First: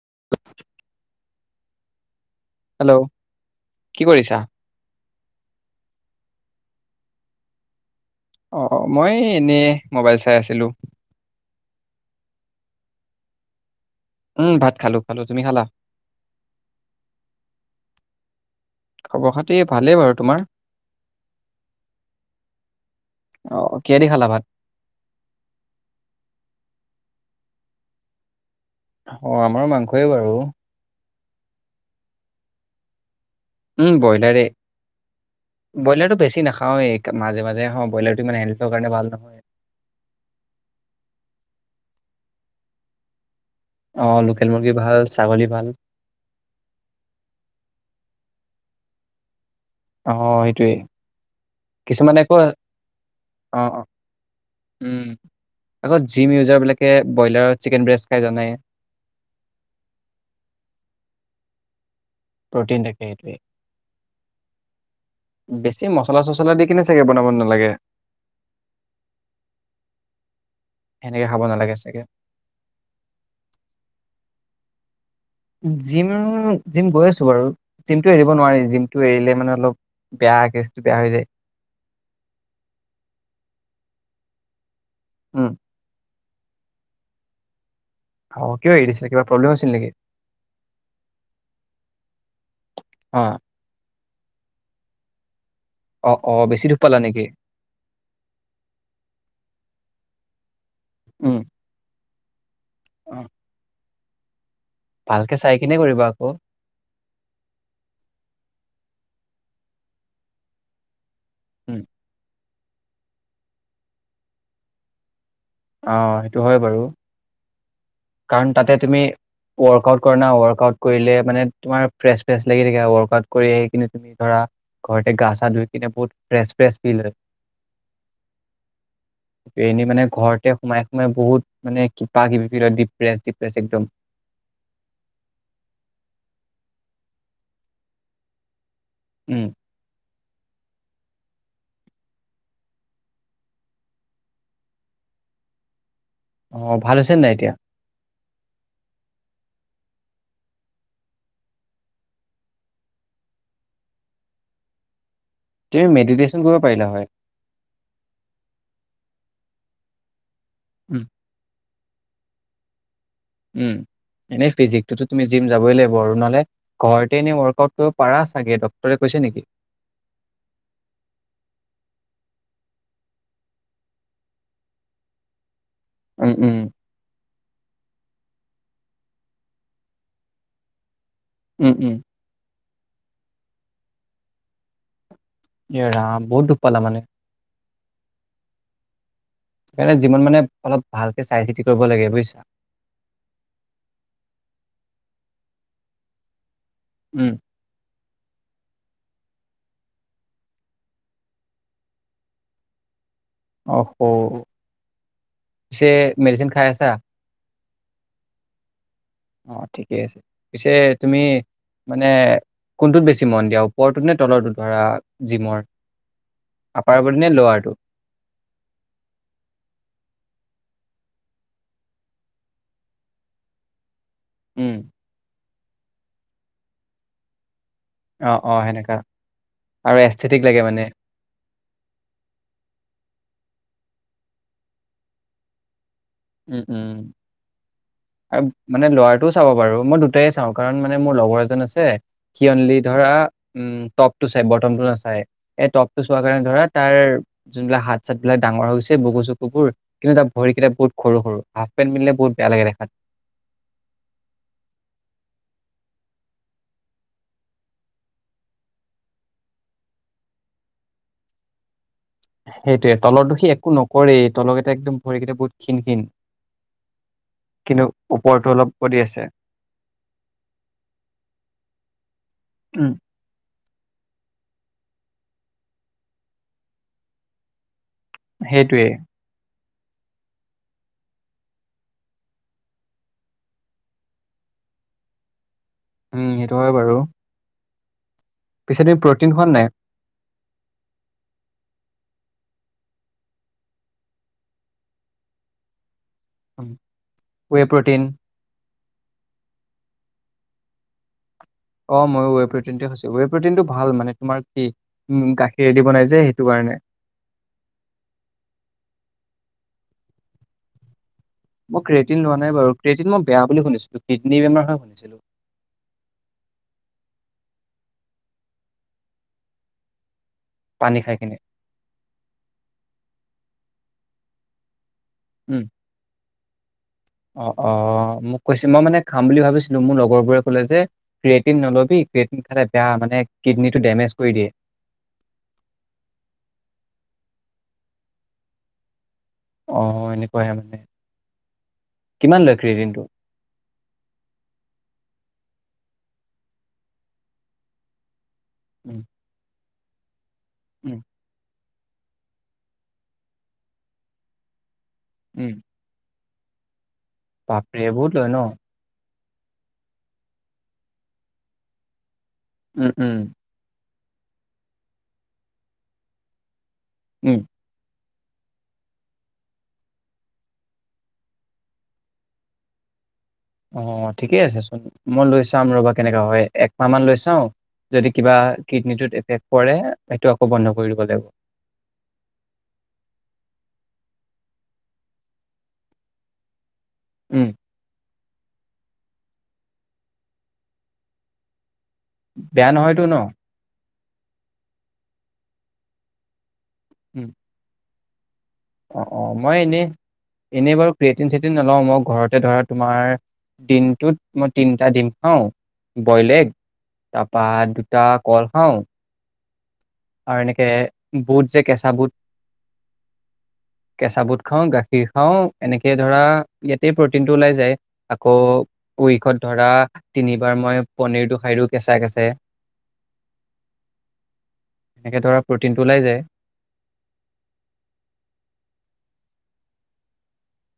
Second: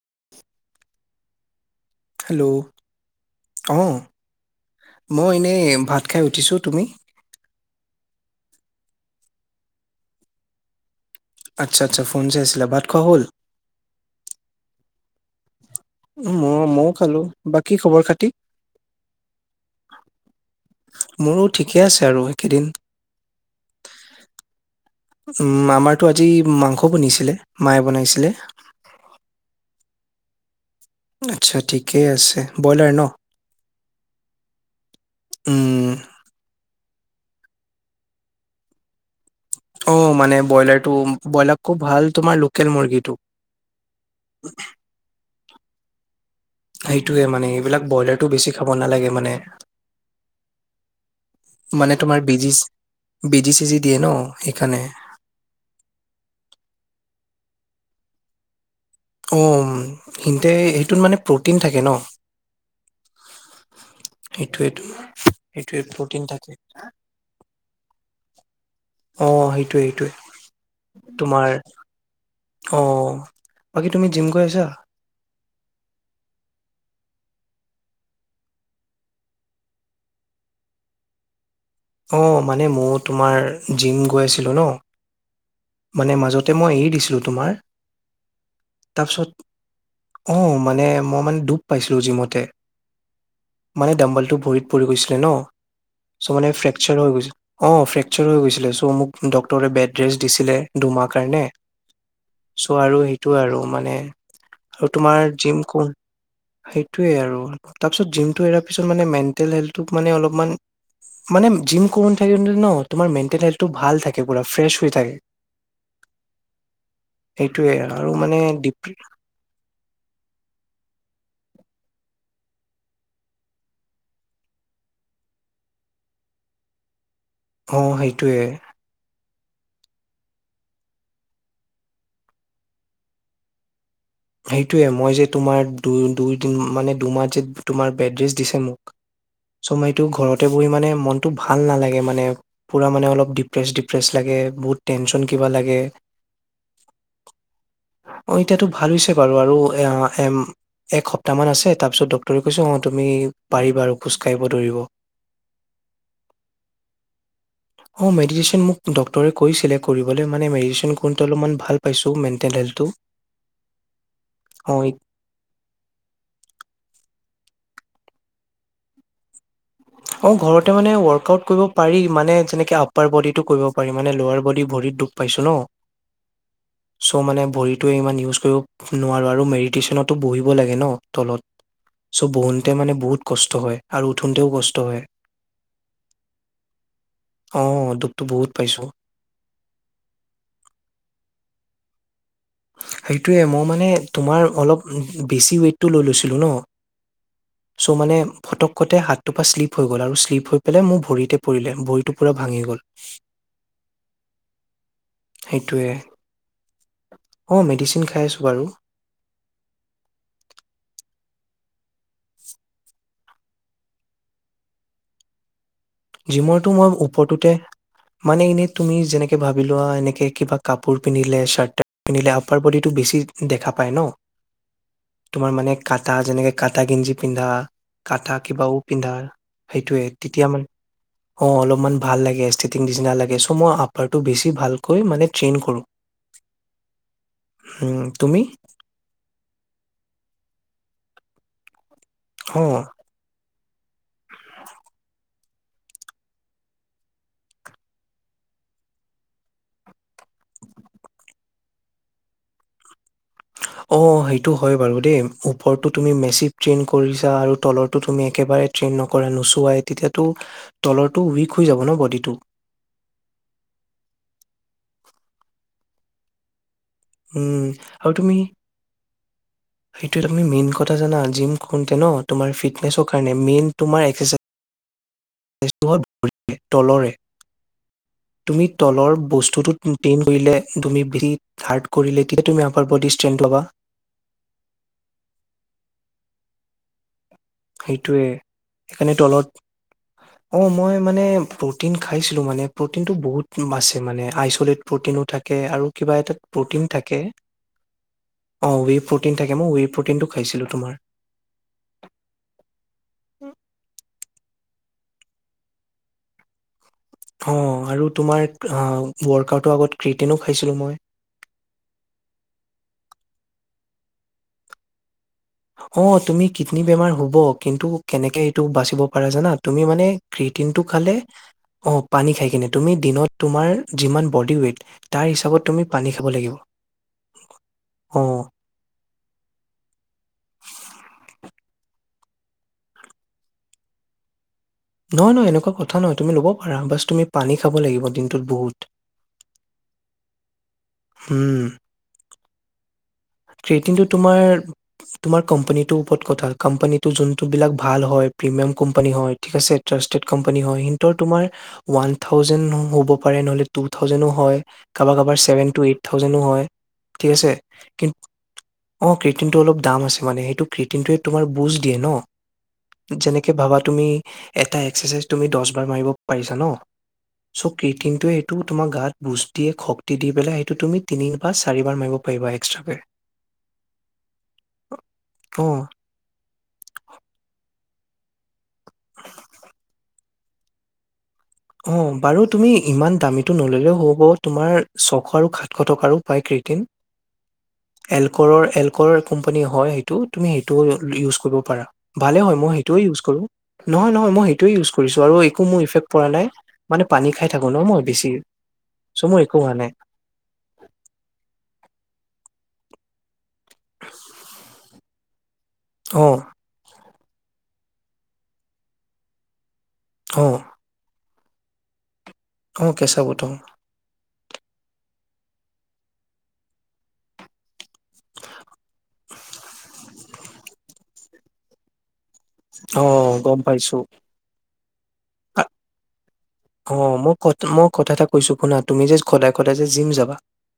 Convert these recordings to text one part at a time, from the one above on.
[unintelligible] Hello hello অ। কি কৰিছা? মই এনেই ভাত খাই উঠিছোঁ তুমি। অ মই এনেই, মোবাইল চাই আছিলোঁ, আচ্ছা আচ্ছা ফোন চাইছিলা ভাত খোৱা হ'ল? উম ভাত খালো, খালো তুমি খালা। মই মইও খালো বা কি খবৰ খাতি খবৰ খাতি ভালেই বাৰু তোমাৰ? মোৰো ঠিকে আছে আৰু একেদিন অ কিহেদি খালা ভাত? উম আমাৰতো আজি মাংস বনিছিলে। মায়ে বনাইছিলে। অ, আমাৰো মাংসই বাৰু আচ্ছা ঠিকেই আছে ব্ৰইলাৰ ন? উম ব্ৰইলাৰে, উম ব্ৰইলাৰটো বেছি নাখাওৱে মাজে মাজে হ ব্ৰইলাৰটো মানে, হেল্থৰ কাৰণে ভাল নহয়। অ মানে ব্ৰইলাৰ টো ব্ৰইলাৰকু ভাল তোমাৰ লোকেল মুৰ্গীটো অ লোকেল মুৰ্গী ভাল ছাগলী। ভাল। সেইটোয়ে মানে এইবিলাক ব্ৰইলাৰটো বেছি খাব নালাগে মানে। অ সেইটোৱেই মানে তোমাৰ কিছুমানে আকৌ বেজি বেজি অ চেজি অ দিয়ে ন সেইকাৰণে আকৌ জিম ইউজাৰ বিলাকে চি [unintelligible] কেন ব্ৰেষ্ট তাখিছাল অ সিনতে সেইটোত মানে প্ৰটিন থাকে ন? প্ৰটিন থাকে সেইটোৱেটো এইটোৱেই সেইটোৱে বেছি প্ৰটিন মচলা থাকে চচলা দি কিনে চাগে বনাব নালাগে‌? অ সেইটোৱে সেইটোৱে সেনেকে খাব তোমাৰ নালাগে চাগে। অ বাকী তুমি জিম গৈ আছা জিম জিম গৈ আছো বাৰু জিমটো এৰিব নোৱাৰি জিমটো এৰিলে মানে অলপ বেয়া কেচটো বেয়া হৈ যায়। অঁ মানে মইও‌ তোমাৰ জিম গৈ আছিলোঁ ন - উম মানে মাজতে মই এৰি দিছিলোঁ তোমাৰ অ কিয় এৰি দিছিলা কিবা তাৰপিছত প্ৰব্লেম হৈছিল নেকি অ মানে মই মানে দুখ পাইছিলো জিমতে অ মানে দম্বল টো ভৰিত পৰি গৈছিলে ন, অ চ' অ মানে বেছি দুখ পালা ফ্ৰেকচাৰ হৈ নেকি গৈছিল, অ ফেক্সাৰ হৈ গৈছিলে চৌ মোক ডক্টৰে বেড এড্ৰেছ দিছিলে দুমাহ উম কাৰণে চ' আৰু অ সেইটো আৰু মানে আৰু তোমাৰ ভালকে চাই জিম কিনে কোন কৰিবা আকৌ সেইটোয়ে আৰু তাৰপিছত জিমটো এ পিছত মানে মেন্তেলহেল্ডটোক মানে অলপমান মানে উম জিম কোন ঠাইত নো? ন তোমাৰ মেটেল হেল্থটো ভাল থাকে পুৰা ফ্ৰেছ হৈ থাকে। অ সেইটো হয় বাৰু এইটোৱেই আ কাৰণ তাতে তুমি ৱৰ্কআউট কৰা না ৱৰ্কআউট কৰিলে মানে তোমাৰ ফ্ৰেছ ফ্ৰেছ লাগি থাকে ৱৰ্কআউট কৰি আহি কিনে তুমি ধৰা ঘৰতে গা চা ধুই কিনে বহুত ফ্ৰেছ ফ্ৰেছ ফিল হয়। অ সেইটোৱে এনেই মানে ঘৰতে সোমাই সোমাই বহুত মানে কিবা কিবি [unintelligible] প্ৰেছ ডি প্ৰেছ একদম সেইটোৱে মই যে তোমাৰ দু দুইদিন মানে দুমাহ যে তোমাৰ বেড্ৰেছ দিছে মোক উম চমাইটো ঘৰত যৰতে বহি মানে মনটো ভাল নালাগে মানে পূৰা মানে অলপ ডিপ্ৰেছ ডিপ্ৰেছ লাগে বহুত টেনচন কিবা লাগে। অহ ভাল হৈছে নাই এতিয়া? অ এতিয়াতো ভাল হৈছে বাৰু আৰু একসপ্তাহমান আছে তাৰপিছত ডক্টৰে কৈছে অঁ তুমি পাৰিবা আৰু খোজকাাঢ়িব দৰিব। তেওঁ মেডিটেশ্যন কৰিব পাৰিলে হয় অ', মেডিটেশ্যন মোক ডক্টৰে কৈছিলে কৰিব মানে মেৰিচন উম, অলপমান ভাল [unintelligible] পাইছোঁ মেণ্টেল হেল্থটো উম এনেই অ', ইত ফিজিকটোতো তুমি জিম যাবই লাগিব আৰু নহলে ঘৰতে এনেই ৱৰ্কআউট কৰিব পাৰা চাগে ডক্টৰে কৈছে নেকি। অ ঘৰতে মানে ৱৰ্কআউট কৰিব পাৰি। মানে যেনেকে আপাৰ বডীটো কৰিব পাৰি। মানে লোৱাৰ বডী ভৰিত দুখ পাইছো ন। উম উম চ' মানে ভৰিটোৱে ইমান ইউজ কৰিব নোৱাৰো আৰু মেডিটেশচনতো বহিব লাগে ন। উম, উম। তলত চ' বহোতে মানে বহুত কষ্ট হয়। আৰু উঠোতেও কচ তইয় এৰাম বহুত দুখ পালা মানে। অ দুখটো বহুত পাইছোঁ। এনে যিমান মানে অলপ ভালকে চাই চিতি কৰিব লাগে বুইছা। সেইটোৱে মই মানে তোমাৰ অলপ বেছি ওৱেটটো লৈ লৈছিলোঁ ন। উম, চ' মানে ফটককতে হাত তো পা শ্লিপ হৈ গ'ল আৰু শ্লিপ হৈ পেলাই মোৰ ভৰিতে পৰিলে ভৰিটো পুৰা ভাঙি গ'ল। অ স সেইটোয়ে পিছে মেডিচেন খাইছা। অ মেডিচিন খাই আছোঁ বাৰু। অ ঠিকে আছে পিছে তুমি মানে কোনটোত বেছি মন দিয়া ওপৰটোত নে তলৰটো ধৰা জিমৰ। জিমৰটো মই আপাৰ বডি নে ওপৰটোতে লৱাৰটো? মানে এনে তুমি যেনেকে ভাবি লোৱা এনেকে কিবা। কাপোৰ পিন্ধিলে শ্বাৰ্ট টাৰ্ট পিন্ধিলে আপাৰ বডিটো বেছি দেখা পায় ন। উম তোমাৰ মানে কাটা যেনেকে কাটা গেঞ্জি পিন্ধা। কাঠা অ', অ' কিবাও সেনেকা পিন্ধা আৰু সেইটোয়ে এস্থেটিক তেতিয়া লাগে মানে। অ অলপমান ভাল লাগে এষ্টিটিং ডিচিনা লাগে চ' মই আপাৰটো বেছি ভালকৈ মানে ট্ৰেইন কৰোঁ। উম উম উম, তুমি আৰু মানে ল'ৰাটো চাব পাৰু মই দুটাই চাওঁ। কাৰণ মানে মোৰ লগৰ এজন আছে। অ কিয়নলি ধৰা। উম টপ টো চাই বটম টো নাচাই এই টপ টো চোৱাৰ কাৰণে ধৰা তাৰ যোনবিলাক হাত চাতবিলাক ডাঙৰ হৈ গৈছে বুকু চুকুবোৰ কিন্তু তাৰ ভৰিকেইটা বহুত। সৰু সৰু হাফ পেন্ট পিন্ধিলে বহুত বেয়া লাগে দেখাত। অ সেইটো হয় বাৰু দেই ওপৰতো তুমি মেচি ট্ৰেইন কৰিছা আৰু তলৰটো তুমি একেবাৰে ট্ৰেইন নকৰা নোচোৱাই তেতিয়াতো তলৰটো উইক হৈ যাব ন বডি। সেইটোয়ে তলৰটো সি একো নকৰেই তলৰ কিটা একদম ভৰিকেইটা বহুত ক্ষীণ ক্ষীণ উম কিন্তু আৰু তুমি ওপৰতো অলপ বডি আছে সেইটো তুমি মেইন কথা জানা জিম কৰোতে ন তোমাৰ উম, ফিটনেচৰ কাৰণে মেইন। তোমাৰ এক্স চাইজ তেজ তোমাৰ ভৰিৰ তলৰে তুমি সেইটোৱে তলৰ বস্তুটো তুমি টেইন কৰিলে তুমি বিলিড হাৰ্ড কৰিলে কিন্তু তুমি আমাৰ বডি ষ্ট্ৰেন্থ ল'বা। উম সেইটো হয় বাৰু। সেই টোৱে পিছে তুমি সেইকাৰণে প্ৰটিন খোৱা নে তলত নাই অ মই মানে প্ৰ'টিন। খাইছিলো মানে প্ৰ'টিন টো বহুত আছে মানে আইচলেট প্ৰ'টিনো থাকে আৰু? কিবা এ প্ৰ'টিন থাকে ৱে প্ৰটিন অ উ প্ৰ থাকে ম উ। টিনটো খাইছিলো তোমাৰ? অ। মই ৱ প্ৰো ৱে প্ৰিনটো ভালানে তোমাৰ? কি উম গাখীৰৰেদি বনাই যে সেইটো কাৰণে? অ আৰু তোমাৰ ৱৰ্কআউটৰ আগত ক্ৰিটেইনো খাইছিলো মই। মই ক্ৰেটিন লোৱা নাই বাৰু ক্ৰেটিন মই বেয়া বুলি শুনিছিলো কিডনী বেমাৰ হয় শুনিছিলো? অ তুমি কিডনী বেমাৰ হব কিন্তু কেনেকে এইটো বাচিব পাৰা জানা তুমি মানে? ক্ৰিমটো পানী খালে খাই কিনে অ পানী খাই কিনে তুমি দিনত? তোমাৰ যিমান বডি ৱেইট। তাৰ উম হিচাপত তুমি পানী খাব লাগিব? অ অ অ মোক কৈছে মই মানে? খাম বুলি ভাবিছিলো, মোৰ লগৰ বোৰে ক'লে, যে', ক্ৰেটিন নলবি, ক্ৰটিন খালে বেয়া মানে কিডনটো ডেমেজ কৰি দিয়ে। নহয়', - নহয়', এনেকুৱা কথা নহয়। তুমি ল'ব পাৰা বাছ তুমি পানী খাব লাগিব দিনটোত বহুত। আহ ', এনেকুৱাহে মানে? কিমান লৈ খ্ৰী দিনটো। ক্ৰেটিনটো তোমাৰ', -তোমাৰ', কোম্পানীটোৰ ওপৰত কথা। কোম্পানীটো যোনটোবিলাক ভাল হয়। প্ৰিমিয়াম উম কোম্পানী হয় ঠিক আছ?, জাষ্টতে। কোম্পানী হয় উম সিহতৰ তোমাৰ। ওৱান থাউজেণ্ড হ'ব পাৰে নহলে টু থাউজেণ্ডো হয়। কাবাৰ', - কাবাৰ', উম চেভেন-টো-এইথ। যেনো হয়। ঠিক আছে। হয় ন। অ', ক্ৰেটিংটো অলপ দাম আছে মানে সেইটো ক্ৰেটিংটোৱে তোমাৰ বুজ দিয়ে উম উম ন। যেনেকে ভাবাত তুমি', এটা এক্সাৰচাইজ তুমি', দচ বাৰ মাৰিব পাৰিছা ন। উম চক কে। ত', ইেইটো তোমাৰ গাত বুজ দিয়ে, শক্তি দি পেলাই সেইটো তুমি তিনি বা চাৰি বাৰ মাৰিব পাৰিবা। [unintelligible] [unintelligible] অ', ঠিকেই আছেচোন মই', লৈ চাম অ'। ৰ'বা কেনেকা হয়', একমাহ মান লৈ চাওঁ? যদি কিবা কিডনীটোত এফেক্ট পৰে, সেইটো আকৌ বন্ধ কৰি দিব লাগিব। অ', বাৰু তুমি ইমান দামীটো নললেও হ'ব। তোমাৰ ছশ আৰু সাতশ টকাৰো পায় ক্ৰেটিং। উম', এলকৰৰ-এলকৰ কোম্পানী হয়, সেইটো তুমি সেইটোও ইউজ কৰিব পাৰা। ভালে হয়', বেয়া মই, সেইটোৱে নহয়তো ন? ইউজ কৰোঁ। নহয়', - নহয়', মই সেইটোৱে ইউজ কৰিছোঁ, আৰু একো মোৰ ইফেক্ট পৰা নাই। মানে পানী খাই থাকো ন', মই, বেছি, অ', চ' -অ', মোৰ মই, একো হোৱা নাই। এনেই-এনেই বাৰু ক্ৰিয়েটিন সৃতিন নলওঁ মোক, ঘৰতে ধৰা তোমাৰ, দিনটোত মই তিনিটা দিম। অ। অ', বয়লেগ। তাৰপা দুটা কল খাও। আৰু অ', এনেকে। বহু যে কেঁচা বুট। অ কেঁচা বুট। কেঁচা বুট খাওঁ গাখীৰ খাওঁ এনেকে ধৰা ইয়াতেই প্ৰটিনটো ওলাই যায় আকৌ উইকত ধৰা তিনিবাৰ মই পনীৰটো খাই দিও‌ কেঁচা কেঁচা। আহ গম পাইছোঁ। এনেকে ধৰা আ প্ৰটিনটো ওলাই যায়। অ মই ক মই কথা এটা কৈছোঁ শুনা তুমি যে সদায় সদায় যে জিম যাবা।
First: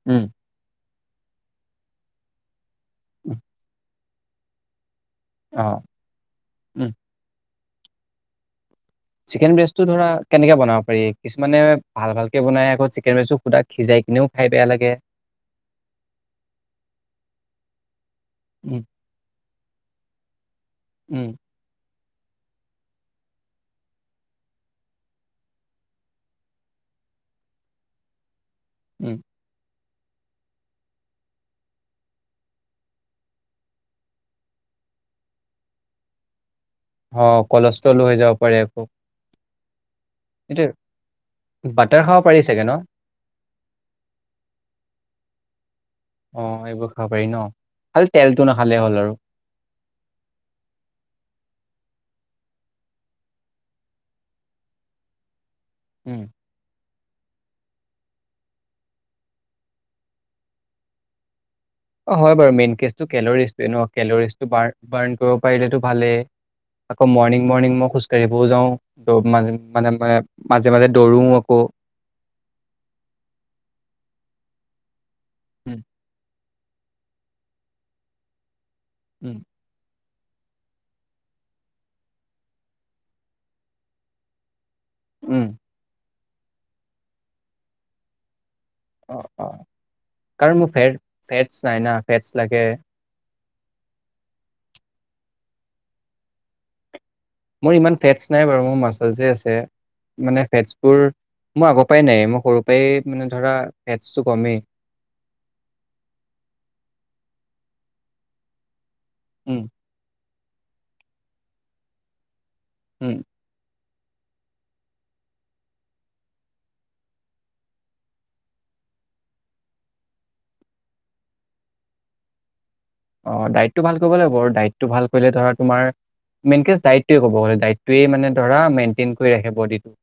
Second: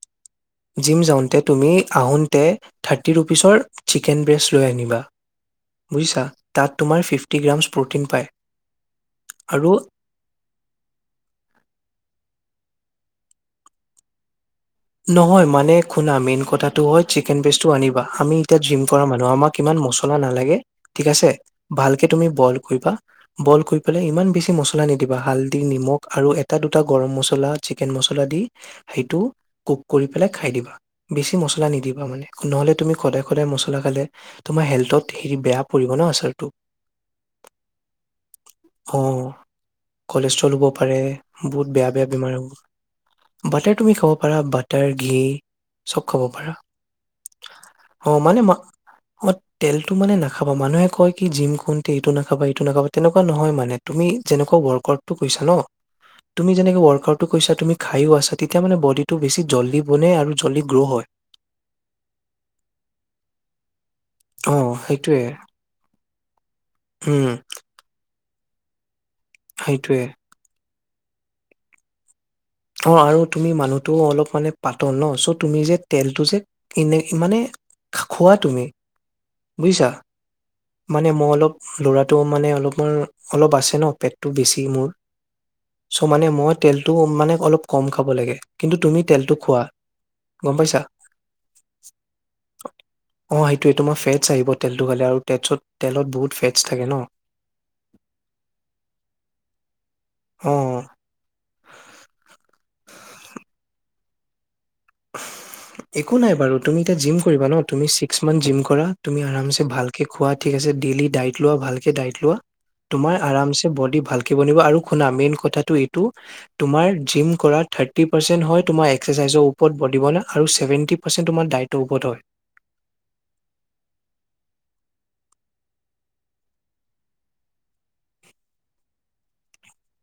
উম। জিম যাওঁতে তুমি আহোঁতে। থাৰ্টি ৰুপিচৰ। চিকেন ব্ৰেষ্ট লৈ আহ নিবা। অ', বুইছা তাত উম। তোমাৰ ফিফটি গ্ৰাম। প্ৰ'টিন পায়। চিকেন আৰু ব্ৰেচটো ধৰা কেনেকে বনাব। পাৰি কিছুমানে ভাল ভালকে বনাই আকৌ চিকেন মজু সিজাই কিনেও। খাই বেয়া লাগে। নহয় মানে শুনা মেইন কথাটো হয় চিকেন পেষ্টটো আনিবা আমি এতিয়া জিম উম, কৰা মানুহ আমাক ইমান মছলা নালাগে। ঠিক উম, আছে ভাল। তুমি বইল কৰিবা বইল কৰি পেলাই ইমান বেছি মছলা নিদিবা হালদি নিমখ আৰু এটা দুটা গৰম মছলা চিকেন মছলা দি উম। সেইটো। কুক কৰি পেলাই খাই দিবা বেছি মছলা নিদিবা মানে নহ'লে তুমি সদায় সদায় মছলা খালে তোমাৰ হেল্থত হেৰি বেয়া পৰিব ন আচাৰটো অ কলেষ্ট্ৰলো হৈ যাব পাৰি আকৌ অ কলেষ্ট্ৰল এইটো হ'ব পাৰে বহুত বেয়া বাটাৰ বেয়া খাব বেমাৰ পাৰি হ'ব চাগে ন? বাটাৰ তুমি খাব। বাটাৰ ঘি চব খাব পাৰা অ', এইবোৰ খাব পাৰি ন? খালি মানে তেলটো নাখালে হ'ল আৰু। তেলটো নাখাবা মানুহে কয় কি। এইটো নাখাবা এইটো নাব তেনেকুৱা নহয় মানে তুমি যেনেকুৱা ৱৰ্ক আউট টো কৰিছা ন। উম। তুমি যেনেকে ৱৰ্ক। কৈছা তুমি খায়য়ো আছা তেতিয়া মানে বডি। টো বেছি জল্দি বনে আৰু জল্দি গ্ৰ' হয়। অ হয় বাৰু মেইন কেচটো কেলৰিজোৱে নেলৰিজটো অ' সেইটোৱে। বাৰ্ণ কৰিব পাৰিলেতটো ভালেই। আকৌ উম, মৰ্ণিং মৰ্ণিং মই খোজঢ়ো। কাঢ়িব যাওঁ। মান মানে সেইটোৱে। মই যে মাজে দৌৰো আকৌ অ আৰু তুমি মানুহটো অলপ মানে পাতল ন চত, তুমি যে উম, তেলটো যে এনে মানে খোৱা তুমি? উম। বুজিছা? মানে মই অলপ ল'ৰাটো মানে অলপ মই অলপ আছে ন পেটটো বেছি মোৰ। উম চ' মানে মই তেলটো মানে অলপ কম খাব লাগে। কিন্তু তুমি অ তেলটো অ খোৱা, গম কাৰণ মোৰ পাইছা? ফেৰ ফেটছ নাই না ফেটচ লাগে। অ সেইটোৱে তোমাৰ ফেটছ আহিব তেলটো খালে আৰু তেছত তেলত বহুত ফেটছ থাকে ন মোৰ ইমান ফেটছ নাই বাৰু মোৰ মাচলছে আছে মানে অ' ফেটছবোৰ মোৰ আগৰ পৰাই নাই। মোক সৰুৰ পৰাই মানে ধৰা ফেটছটো কমেই। একো নাই বাৰু, তুমি এতিয়া জিম কৰিবা ন তুমি ছিক্স মান্থ জিম কৰা তুমি আৰাম ছে উম, ভালকে খোৱাাত ঠিক আছে ডেইলি ডাইট লোৱা, ভালকে ডাইট লোৱা। তোমাৰ উম, আৰামছে বডি ভালকে বনাবা আৰু শুনা মেইন কথাটো এইটো, তোমাৰ জিম কৰা ৰ্থাটি পাৰচেন হয় তোমাৰ একচেচাইজৰ ওপৰত। ওপৰত বডি বনাবলে আৰু ছেভেণ্টি পাৰ্চেণ্ট তোমাৰ দাইদ ওপত হয়। অ দাইটটো ভাল কৰিব লাগিব আৰু ডাইটটো ভাল কৰিলে ধৰা তোমাৰ মেইনক ডটটোৱে কব গ'লে দইটোৱে মানে ধৰা মেইনটেইন কৰি ৰাখে বডিটো।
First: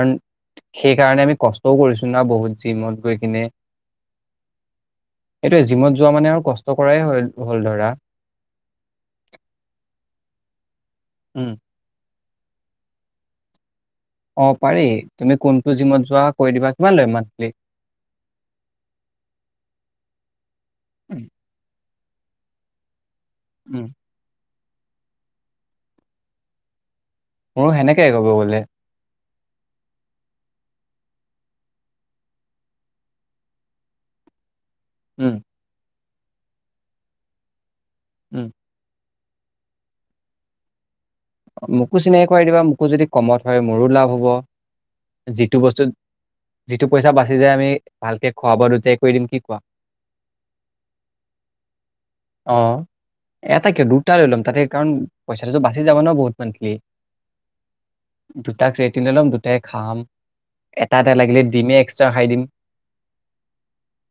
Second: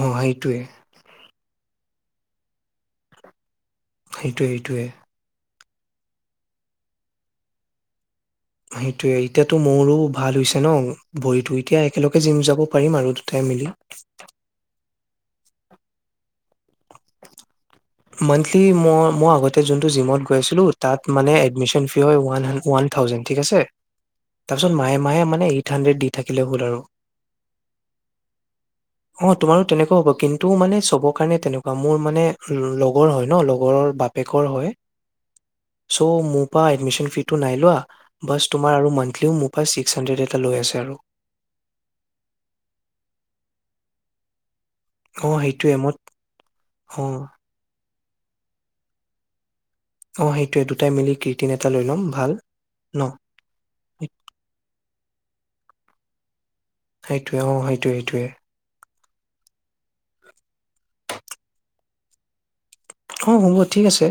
অ' সেইটোৱে, সেইকাৰণে আমি কষ্ট। ত কৰিছো না বহুত জিমত গৈ কিনে- সেইটো সেইটোৱে এতিয়া জিমত যোৱা মানে আৰু কষ্ট কৰাই হ'ল। হল ধৰা সেইটোয়ে এতিয়াতো মোৰো ভাল হৈছে ন! উম, ভৰিটো এতিয়া একেলগে জিম যাব পাৰিম আৰু দুটাই মিলি। অ পাৰি তুমি কোনটো জিমত যোৱা কৈ দিবা, কিমান লৈ মান্থেলি? মান্থেলি মই মই আগতে যোনটো জিমত গৈছিলোঁ তাত উম, মানে এডমিচন বিও ওৱান হান্দেট, ওৱান থাউজেণ্ড ঠিক আছে। উম। তাৰপিছত মাহে -মাহে মানে এইট হাণ্ড্ৰেড দি থাকিলে হ'ল আৰু মোৰ সেনেকে ক'ব গ'লে অ তোমাৰো তেনেকুৱাও হ'ব, কিন্তু মানে চবৰ কাৰণে তেনেকুৱা মোৰ মানে লগৰ হয় ন, লগৰৰ বাপেকৰ হয়। উম চ' মোৰ পৰা এডমিশন ফিছ, টো নাই লোৱা। বাছ উম। তোমাৰ আৰু মনন্থেলি তেওঁ মোৰ পৰা ছিক্স হাণ্ড্ৰেড এটা লৈ আছে আৰু মোকো চিনাকি কৰাই দিবা, মোকো যদি কমত হয় মোৰো লাভ অ হ'ব। যিটো সেইটোৱে বস্তু, মই যিটো অ পইচা বাচি যায় আমি ভালকে খোৱা বোৱা দুটাই কৰি দিম কি কোৱা? অ সেইটোৱে দুটাই মিলি ক্ৰিটিন এটা লৈ ল'ম ভাল অ ন এটা কিয় দুটা লৈ ল'ম, তাতে কাৰণ পইচাটোতো বাচি যাব ন বহুত। মান্থলি। সেইটোৱে, অ সেইটোৱে, সেইটোৱে কেৰ্টিনে লম দুটাই খাম এটা, এটা লাগিলে দিমে এক্সট্ৰা খাই দিম। অ হ'ব ঠিক আছে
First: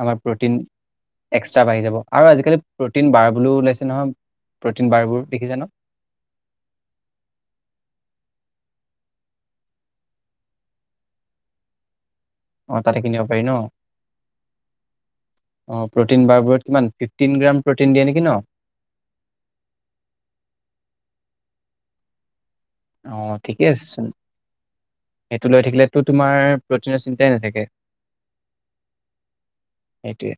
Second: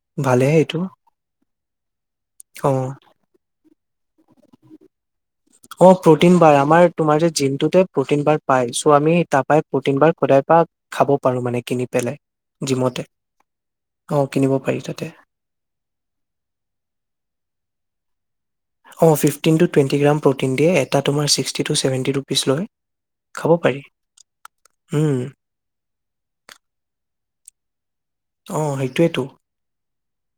আমাৰ প্ৰটিন ভালেহে এইটো এক্সট্ৰা বাঢ়ি যাব, আৰু আজিকালি অ প্ৰটিনবাৰ বুলিও ওলাইছে নহয় প্ৰটিনবাৰবোৰ অ প্ৰ'টিনবাৰ আমাৰ তোমাৰ যে জিমটোতে প্ৰ'টিন বাৰ পাই, চ' আমি তাৰপৰাই প্ৰ'টিন বাৰ সদাই পাওঁ খাব পাৰো মানে কিনি পেলাই। অ তাতে জিমতে কিনিব পাৰি ন, অ কিনিব পাৰি তাতে অ প্ৰ'টিন বাৰ বোৰত কিমান ফিফটিন গ্ৰাম প্ৰ'টিন দিয়ে নেকি ন? অ fifteen to twenty gram protein দিয়ে, এটা তোমাৰ ছিক্সটি টু চেভেনটি ৰুপিচ লয়। অ খাব ঠিকে পাৰি আছে চোন, উম সেইটো লৈ থাকিলেতো তোমাৰ প্ৰটিনৰ চিন্তাই নাথাকে। কে [unintelligible] অ সেইটোৱেতো সেইটোৱে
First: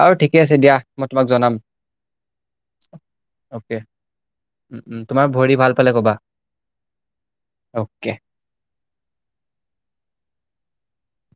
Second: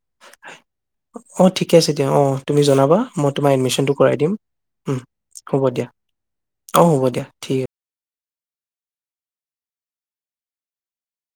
বাৰু ঠিকে আছে দিয়া, মই তোমাক অ জনাম ঠিকে আছে দিয়া অ তুমি জনাবা মই তোমাৰ অকে এডমিশ্যনটো কৰাই দিম উম উম তোমাৰ ভৰি হ'ব ভাল দিয়া পালে কবা। অ হ'ব দিয়া ঠিক আছে। অকে।